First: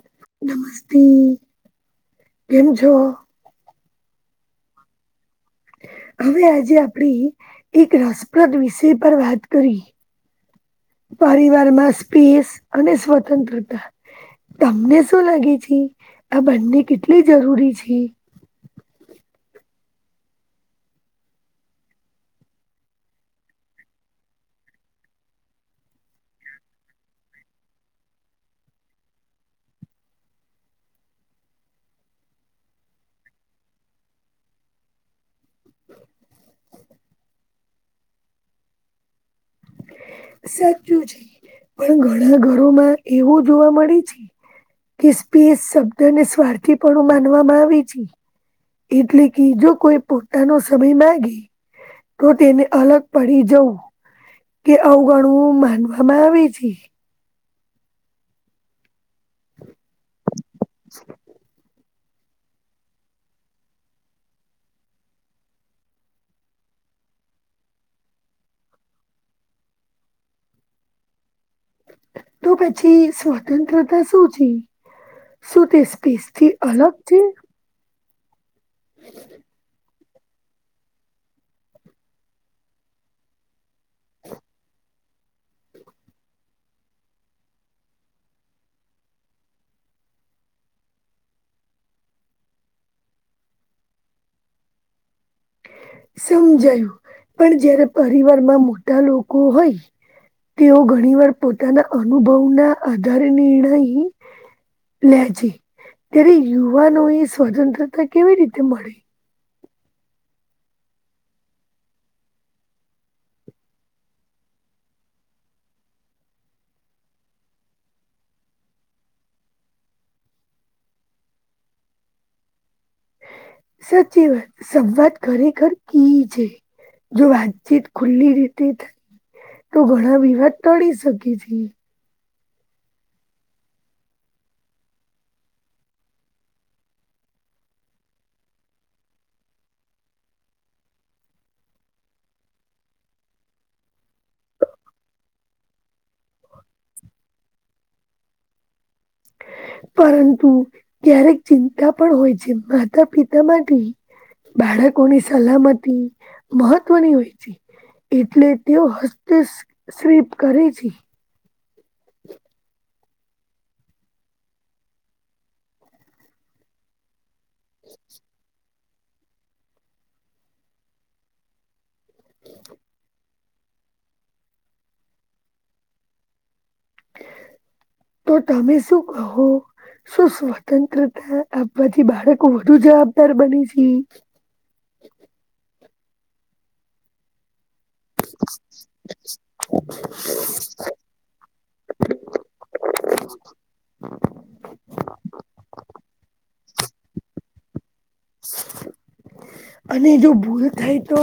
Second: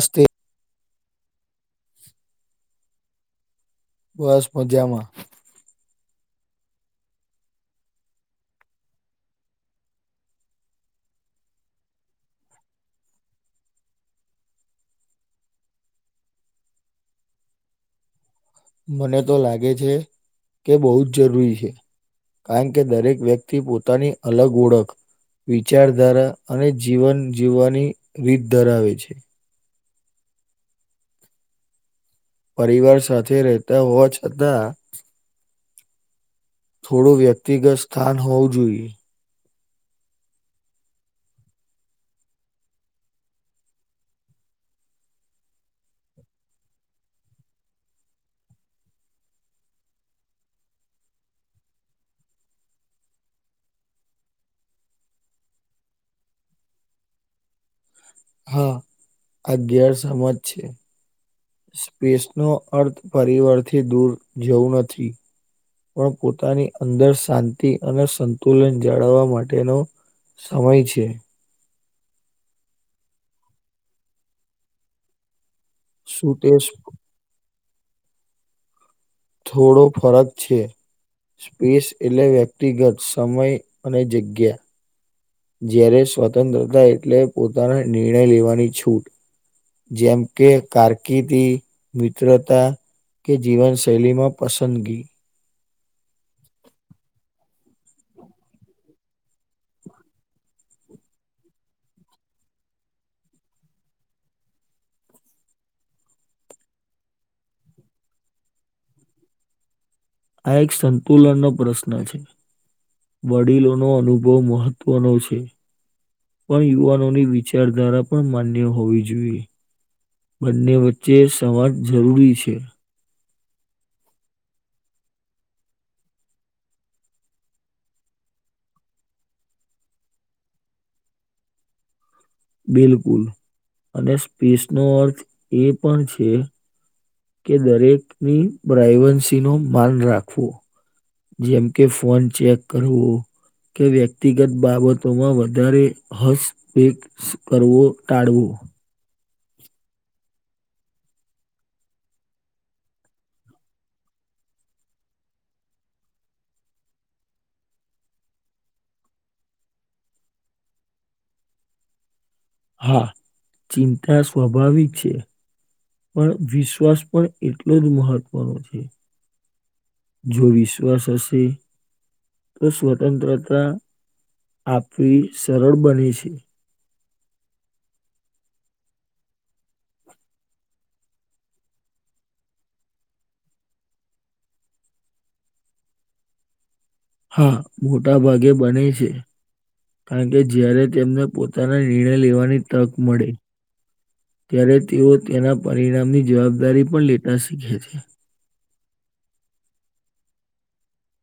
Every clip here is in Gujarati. સ્તી નમસ્તી કેમ છો બસ મજામાં હવે આજે આપણી એક રસપ્રદ વિષય પર વાત કરી પરિવાર માં સ્પીસ અને સ્વતંત્રતા તમને શું લાગે છે આ બંને કેટલી જરૂરી છે મને તો લાગે છે કે બહુ જ જરૂરી છે કારણ કે દરેક વ્યક્તિ પોતાની અલગ ઓળખ વિચારધારા અને જીવન જીવવાની રીત ધરાવે છે પરિવાર સાથે રહેતા હોવા જ હતા થોડું વ્યક્તિગત સ્થાન હોવું જોઈએ સાચું છે પણ ઘણા ઘરોમાં એવું જોવા મળે છે કેસ્પીસ શબ્દ ને સ્વાર્થી પણણું માનવામાં આવે છે એટલે કે જો કોઈ પોતાનો સમય મામાંગી તો તેને અલગ પડી જવં કે અવગણું માનવામાં આવે છે હા અગિયાર સમાજ છે સ્પેસ નો અર્થ પરિવારથી દૂર જવું નથી પણ પોતાની અંદર શાંતિ અને સંતુલન જાળવવા માટેનો સમય છે તો પછી સ્વતંત્રતા શું છે શું તે શું તે સ્પેસથી અલગ જ થોડો ફરક છે સ્પેસ એટલે વ્યક્તિગત સમય અને જગ્યા જય્યારે સ્વતંત્રતા એટલે પોતાના નિર્ણય લેવાની છૂટ જેમ કે કારકિર્દી મિત્રતા કે જીવનશૈલીમાં પસંદગી સમજાયું પણ જયારે પરિવાર માં મોટા લોકો હોય તેઓ ઘણી વાર પોતાના અનુભવના આધારે નિર્ણય લે છે ત્યારે યુવાનો એ સ્વતંત્રતા કેવી રીતે મળી આ એક સંતુલન નો પ્રશ્ન છે વડીલોનો અનુભવ મહત્વનો છે પણ યુવાનોની વિચારધારા પણ માન્ય હોવી જોઈએ બંને વચ્ચે સમાજ જરૂરી છે સાચી વાત સંવાત ઘરે ઘર કી છે જો વાતચીત ખુલ્લી રીતે થાય તો ઘણા વિવાદ ટળી શકે છે બિલકુલ અને સ્પેસ નો અર્થ એ પણ છે કે દરેકની પ્રાઈવસીનું માન રાખવું. જેમ કે ફોન ચેક કરવું કે વ્યક્તિગત બાબતોમાં વધારે હસ્તપેક કરવું ટાળવું. પરંતુ ક્યારેક ચિંતા પણ હોય છે માતા પિતા માટે બાળકોની સલામતી મહત્વની હોય છે. એટલે તેઓ હસ્તશેપ કરે છે. હા ચિંતા સ્વાભાવિક છે પણ વિશ્વાસ પણ એટલો જ મહત્વનો છે જો વિશ્વાસ હશે તો સ્વતંત્રતા આપવી સરળ બને છે. તો તમે શું કહો. શું સ્વતંત્રતા આપવાથી બાળકો વધુ જવાબદાર બને છે. હા મોટા ભાગે બને છે કારણ કે જ્યારે તેમને પોત પોતાના નિર્ણય લેવાની તક મળે. ત્યારે તેઓ તેના પરિણામની જવાબદારી પણ લેતા શીખે છે. અને જો ભૂલ થાય તો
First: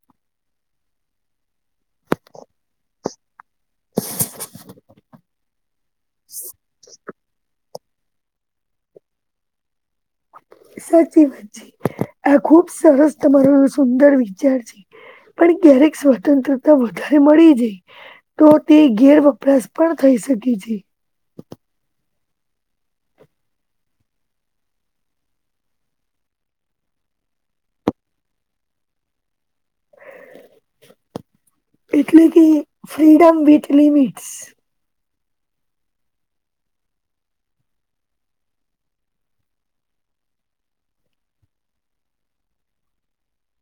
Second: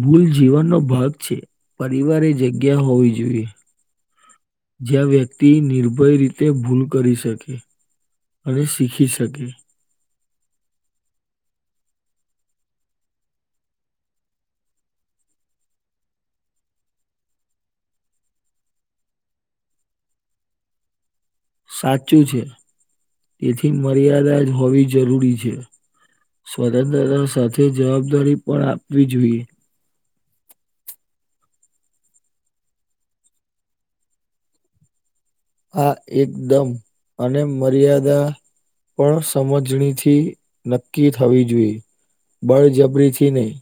ભૂલ જીવનનો ભાગ છે. પરિવારે જગ્યા હોવી જોઈએ. જ્યાં વ્યક્તિ નિર્ભય રીતે ભૂલ કરી શકે. અને શીખી શકે. સાચી વાત છે. આ ખુબ સરસ તમારો સુંદર વિચાર છે. પણ ક્યારેક સ્વતંત્રતા વધારે મળી જાય. તો તે ગેર વપરાશ પણ થઈ શકે છે. સાચું છે એથી મર્યાદા જ હોવી જરૂરી છે. સ્વતંત્રતા સાથે જવાબદારી પણ આપવી જોઈએ. એટલે કે ફ્રીડમ વિથ લિમિટ્સ. હા એકદમ અને મર્યાદા પણ સમજણીથી નક્કી થવી જોઈએ બળજબરીથી નહીં.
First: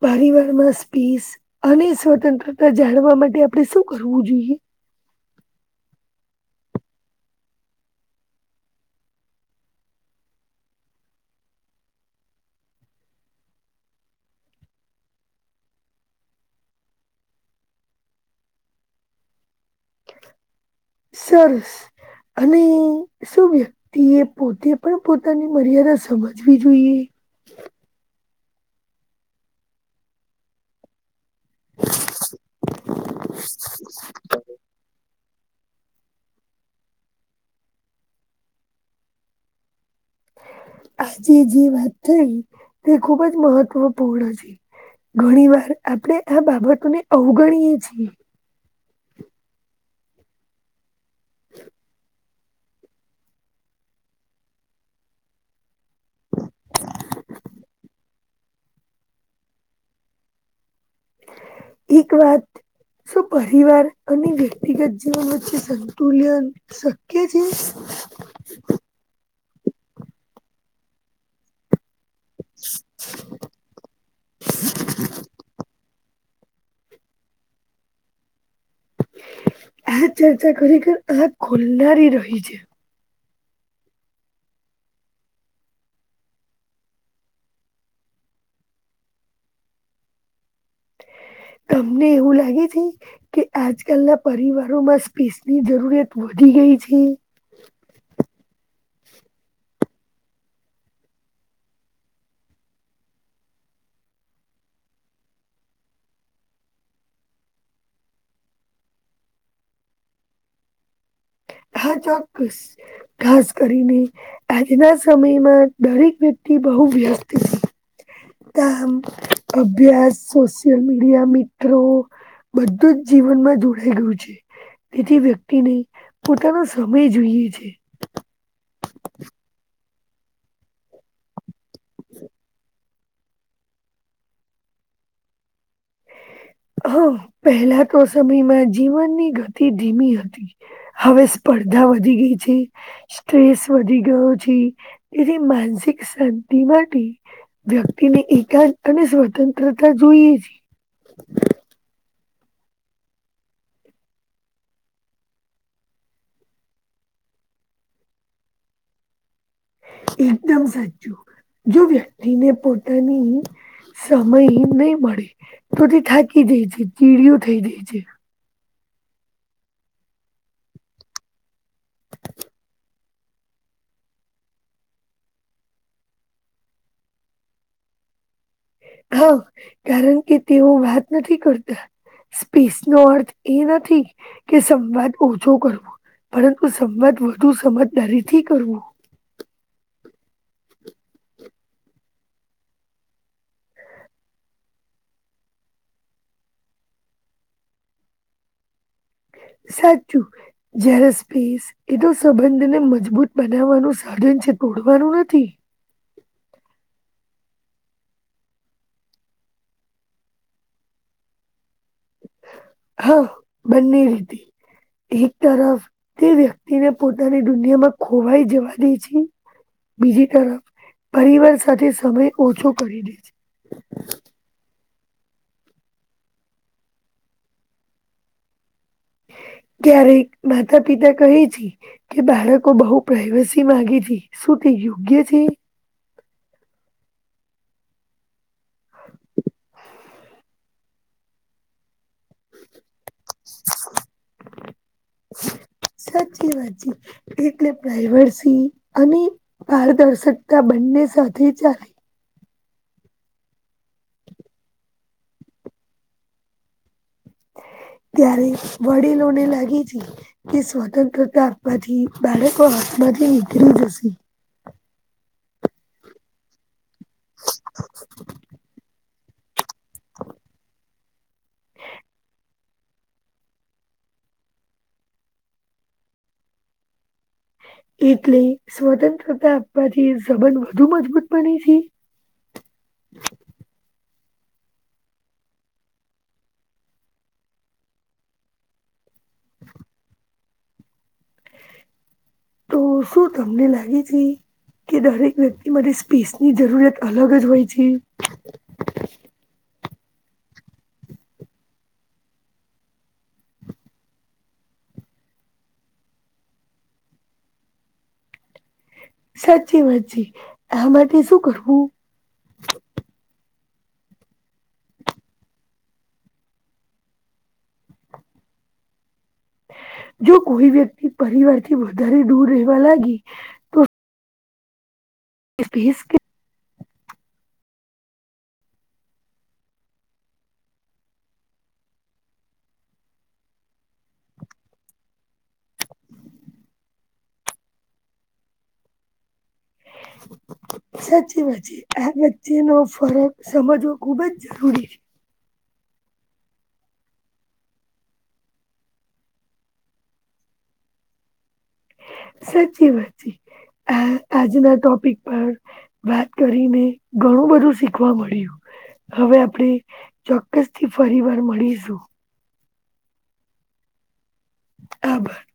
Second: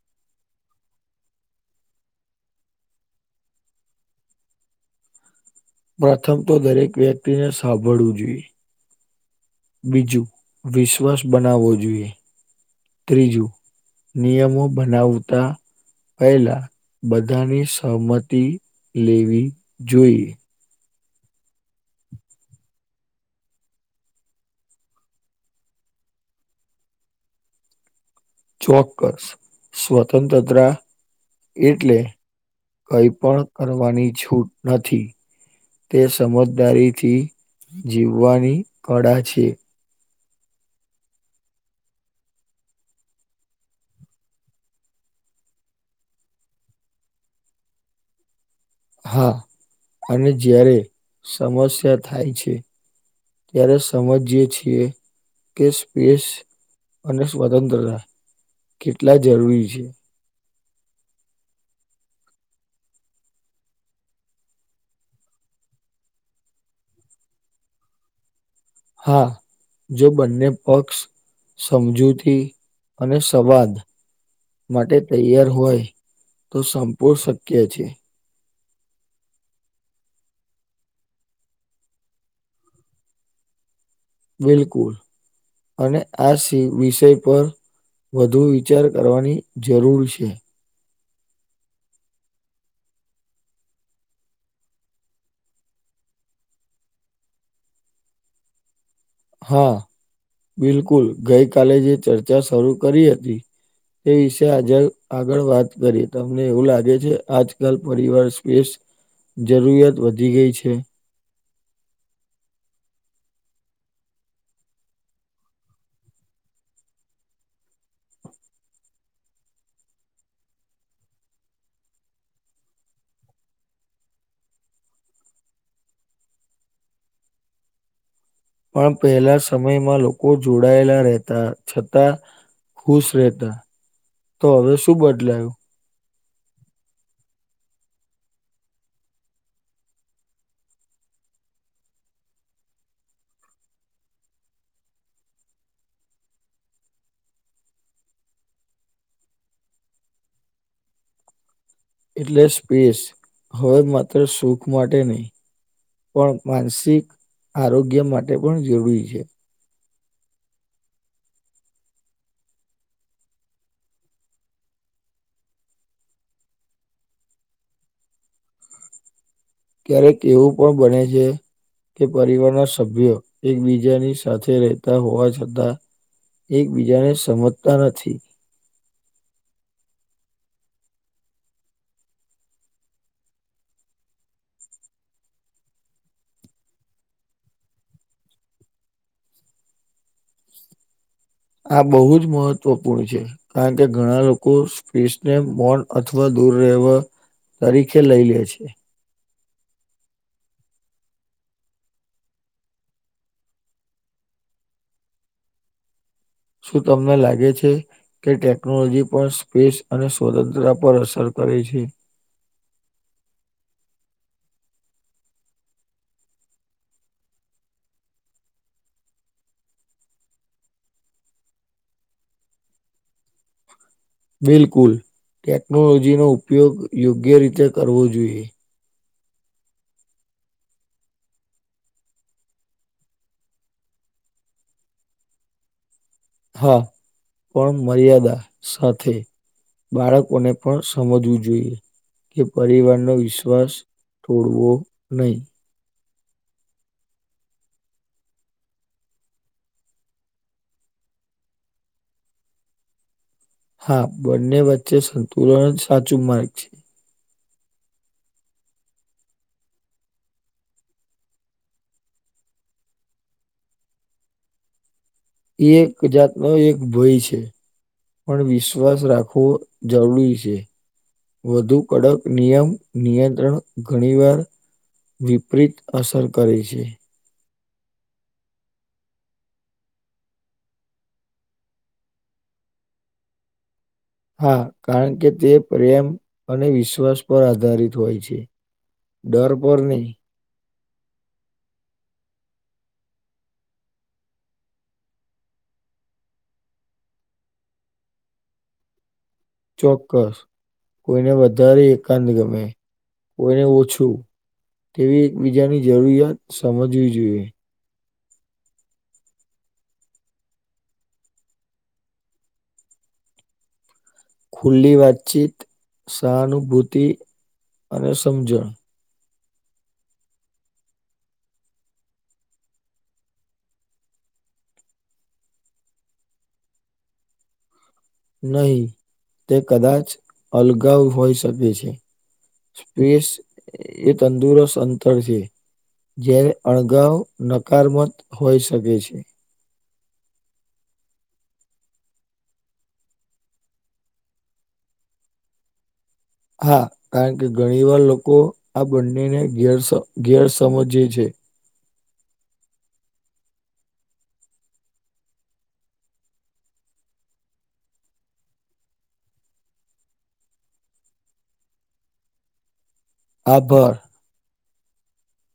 પરિવારમાં સ્પીસ અને સ્વતંત્રતા જાણવા માટે આપણે શું કરવું જોઈએ. પ્રથમ તો દરેક વ્યક્તિને સાંભળવું જોઈએ. બીજું વિશ્વાસ બનાવવો જોઈએ. ત્રીજું નિયમો બનાવતા પહેલા બધાની સહમતી લેવી જોઈએ. સરસ અને શું વ્યક્તિએ પોતે પણ પોતાની મર્યાદા સમજવી જોઈએ. ચોક્કસ સ્વતંત્રતા એટલે કઈ પણ કરવાની છૂટ નથી. તે સમજદારીથી જીવવાની કળા છે. આજે જે વાત થઈ તે ખુબ જ મહત્વપૂર્ણ છે. ઘણી વાર આપણે આ બાબતોને અવગણીએ છીએ. હા અને જ્યારે સમસ્યા થાય છે. ત્યારે સમજીયે છીએ કે સ્પેસ અને સ્વતંત્રતા કેટલા જરૂરી છે. એક વાત શું પરિવાર અને વ્યક્તિગત જીવન વચ્ચે સંતુલન શક્ય છે. હા, જો બંને પક્ષ સમજૂતી અને સવાદ માટે તૈયાર હોય તો સંપૂર્ણ શક્ય છે. આ ચર્ચા ખરેખર આંખ ખોલનારી રહી છે. બિલકુલ અને આ સી વિષય પર વધુ વિચાર કરવાની જરૂર છે. તમને એવું લાગે છે. કે આજકાલના પરિવારોમાં સ્પેસની જરૂરિયાત વધી ગઈ છે. હા, બિલકુલ ગઈ કાલે જે ચર્ચા શરૂ કરી હતી તે વિશે આજડ આજે આગળ વાત કરીએ. તમને એવું લાગે છે આજકાલ પરિવાર સ્પેસ જરૂરિયાત વધી ગઈ છે. હા, ચોક્કસ ખાસ કરીને આજના સમયમાં દરેક વ્યક્તિ બહુ વ્યસ્ત છે. કામ, અભ્યાસ, સોશિયલ મીડિયા, મિત્રો બધું જ જીવનમાં જોડાઈ ગયું છે, તેથી વ્યક્તિ નહીં પોતાનો સમય જોઈએ છે. પણ પહેલા સમયમાં લોકો જોડાયેલા રહેતા છતાં ખુશ રહેતા. તો હવે શું બદલાયું? હા, પહેલા તો સમયમાં જીવનની ગતિ ધીમી હતી. હવે સ્પર્ધા વધી ગઈ છે. સ્ટ્રેસ વધી ગયો છે. એની માનસિક શાંતિ માટે વ્યક્તિને એકાદ અને સ્વતંત્રતા જોઈએ છે. એટલે સ્પેસ હવે માત્ર સુખ માટે નહીં. પણ માનસિક આરોગ્ય માટે પણ જરૂરી છે. એકદમ સાચું. જો વ્યક્તિને પોતાની સમય નહીં મળે તો તે થાકી જે છે, ચીડિયું થઈ જાય છે. ક્યારેક એવું પણ બને છે. કે પરિવારના સભ્યો એકબીજાની સાથે રહેતા હોવા છતાં. એકબીજાને સમજતા નથી. હા, કારણ કે તેઓ વાત નથી કરતા. સ્પેસ નો અર્થ એ નથી કે સંવાદ ઓછો પરંતુ સંમત વધુ સમજદારીથી કરવો. આ બહુ જ મહત્વપૂર્ણ છે. કારણ કે ઘણા લોકો સ્પસને બોન્ડ અથવા દૂર રહેવા તરીકે લઈ લે છે. સાચું જરા સ્પેસ એ તો સંબંધને મજબૂત બનાવવાનું સાધન છે, તોડવાનું નથી. શું તમને લાગે છે. કે ટેકનોલોજી પણ સ્પેસ અને સ્વતંત્રતા પર અસર કરે છે. હા, બંને રીતે. એક તરફ તે વ્યક્તિને પોતાની દુનિયામાં ખોવાઈ જવા દે છે. બીજી તરફ પરિવાર સાથે સમય ઓછો કરી દે છે. બિલકુલ, ટેકનોલોજી નો ઉપયોગ યોગ્ય રીતે કરવો જોઈએ. ક્યારેક માતા-પિતા કહે છે. કે બાળકો બહુ પ્રાઈવસી માંગે છે. શું તે યોગ્ય છે? હા, પણ મર્યાદા સાથે. બાળકોને પણ સમજવું જોઈએ કે પરિવારનો વિશ્વાસ તોડવો નઈ. સાચી વાત છે. એટલે પ્રાઇર્વસી અને પારદર્શકતા બંને સાથે ચાલે. હા, બંને વચ્ચે સંતુલન જ સાચું માર્ગ છે. ત્યારે વડીલોને લાગે છે કે સ્વતંત્રતા આપવાથી બાળકો હાથમાંથી નીકળી જશે. એક જાતનો એક ભય છે પણ વિશ્વાસ રાખવો જરૂરી છે વધુ કડક નિયમ નિયંત્રણ ઘણી વાર. વિપરીત અસર કરે છે. એટલે સ્વતંત્રતા આપવાથી સંબંધ વધુ મજબૂત બને છે. હા, કારણ કે તે પ્રેમ અને વિશ્વાસ પર આધારિત હોય છે. ડર પર નઈ. તો શું તમને લાગી હતી? કે દરેક વ્યક્તિ માટે સ્પેસની જરૂરિયાત અલગ જ હોય છે. ચોક્કસ, કોઈને વધારે એકાંત ગમે કોઈને ઓછું. તેવી એકબીજાની જરૂરિયાત સમજવી જોઈએ. સાચી વાત છે. આ માટે શું કરવું? ખુલ્લી વાતચીત, સહાનુભૂતિ અને સમજણ. જો કોઈ વ્યક્તિ પરિવારથી વધારે દૂર રહેવા લાગી. એ [unintelligible] કે નહીં, તે કદાચ અલગાવ હોઈ શકે છે. સ્પેસ એ તંદુરસ્ત અંતર છે. જયારે અણગાવ નકારમત હોઈ શકે છે. સાચી વાત છે. આ વચ્ચે નો ફરક સમજવો ખુબ જ જરૂરી છે. હા, કારણ કે ઘણી વાર લોકો આ બંનેને ગેરસ ગેર સમજે છે. સાચી વાત છે. આ આજના ટોપિક પર વાત કરીને ઘણું બધું શીખવા મળ્યું. હવે આપણે ચોક્કસથી ફરી વાર મળીશું. આભાર. આભાર.